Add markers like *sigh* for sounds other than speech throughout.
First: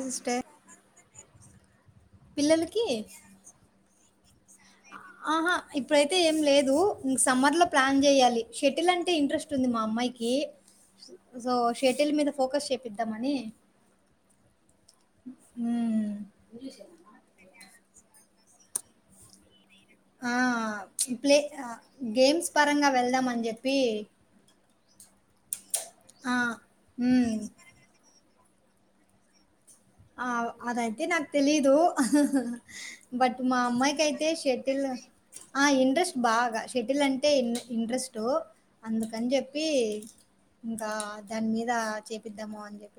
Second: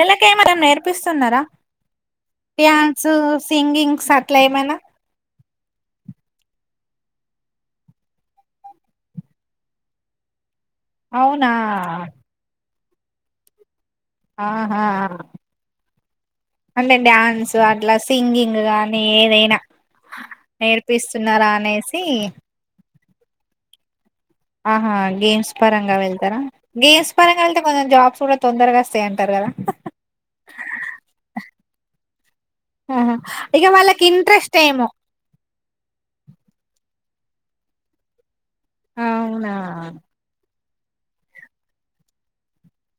Sister నేర్పిస్తున్నారా పిల్లలకి dance, singings అట్ ఆహా ఇప్పుడైతే ఏం లేదు. ఇ సమ్మర్ లో ప్లాన్ జేయాలి. షెటిల్ అంటే ఇంట్రెస్ట్ ఉంది. మా అమ్మాయికి. అవునా సో షటిల్ మీద ఫోకస్ చే పెద్దమనీ ఆ హా ఉమ్ అంటే డ్యాన్సు అట్లా సింగింగ్ అట్ట కానీ ఏదైనా ఆ ఇ ప్లే నేర్పిస్తున్నారా అనేసి గేమ్స్ పరంగా వెళ్ దమన్ చెప్పి ఆహా గేమ్స్ పరంగా ఆ వెళ్తారా గేమ్స్ ఉమ్ పరంగా వెళ్తే కొంచం జాబ్స్ కూడా తొందరగాస్తే అంటారు కదా ఆ అదైతే నాకు తెలీదు ఆహా బట్ మా ఇక అమ్మాయికి వాళ్ళకి అయితే ఇంట్రెస్ట్ షటిల్ ఏమో ఆ ఇంట్రెస్ట్ బాగా షటిల్ అంటే ఇంట్రెస్ట్ో అందుకని అవునా చెప్పి ఇంకా దాని మీద చేపిద్దాము అని చెప్పి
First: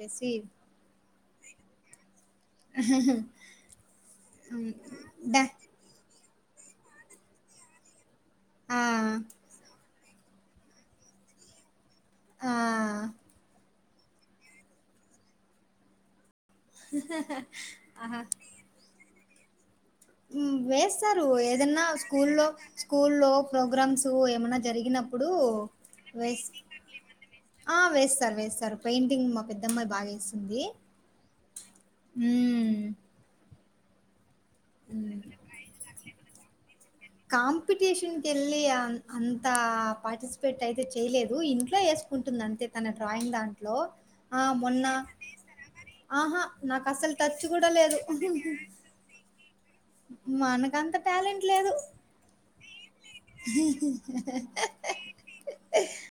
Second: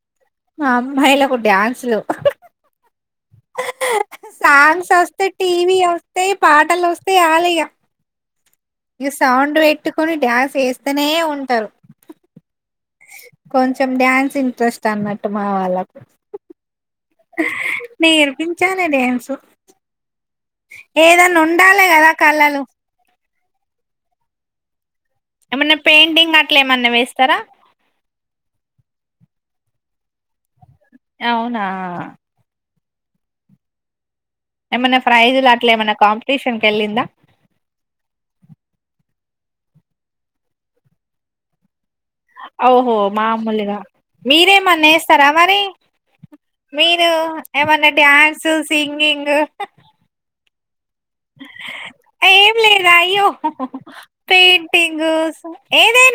అమ్మాయిళ కూడా డ్యాన్సులు హ *inaudible* సాంగస్ వస్తె ద టీవీ అ తే పాటల్ వస్తాయి ఆల్ ఇగ ఆ ఇ సౌండ్ పెట్టుకొని డ్యాన్స్ వేస్తేనే ఉంటారు ఆ కొంచెం డ్యాన్స్ ఇంట్రెస్ట్ అన్నట్టు మా వాళ్ళకు నేర్పించానే డ్యాన్సు వేస్తారు ఏదన్నా ఉండాలె కదా స్కూల్లో కళలు స్కూల్లో ప్రోగ్రామ్స్ ఏమన్నా జరిగిన ఇప్పుడు ఏమన్నా వే పెయింటింగ్ అట్లా ఏమన్నా వేస్తారా వేస్తారు వేస్తారు పెయింటింగ్ మా పెద్దమ్మా! బాగేస్తుంది అవునా మ్మ్ ఏమైన్నా ఫ్రైజ్లు అట్లా ఏమైన్నా కాంపిటీషన్ కే ళ్ళిందా కాంపిటీషన్‌కి ఎళ్లి అన్ అంత పార్టిసిపేట్ అయితే చేయలేదు ఇంట్లో చెస్ ఓహో మామూలుగా ఆ! మొన్న మీరేమన్నాఏస్తారా మరి అహా! మీరు నాకసలు టచ్ గూడా ఏమన్నా లేదు. డ్యాన్సు సింగింగ్ మనకంత టాలెంట్ లేదు. ఏం లేదా అయ్యో పెయింటింగ్ ఏదైనా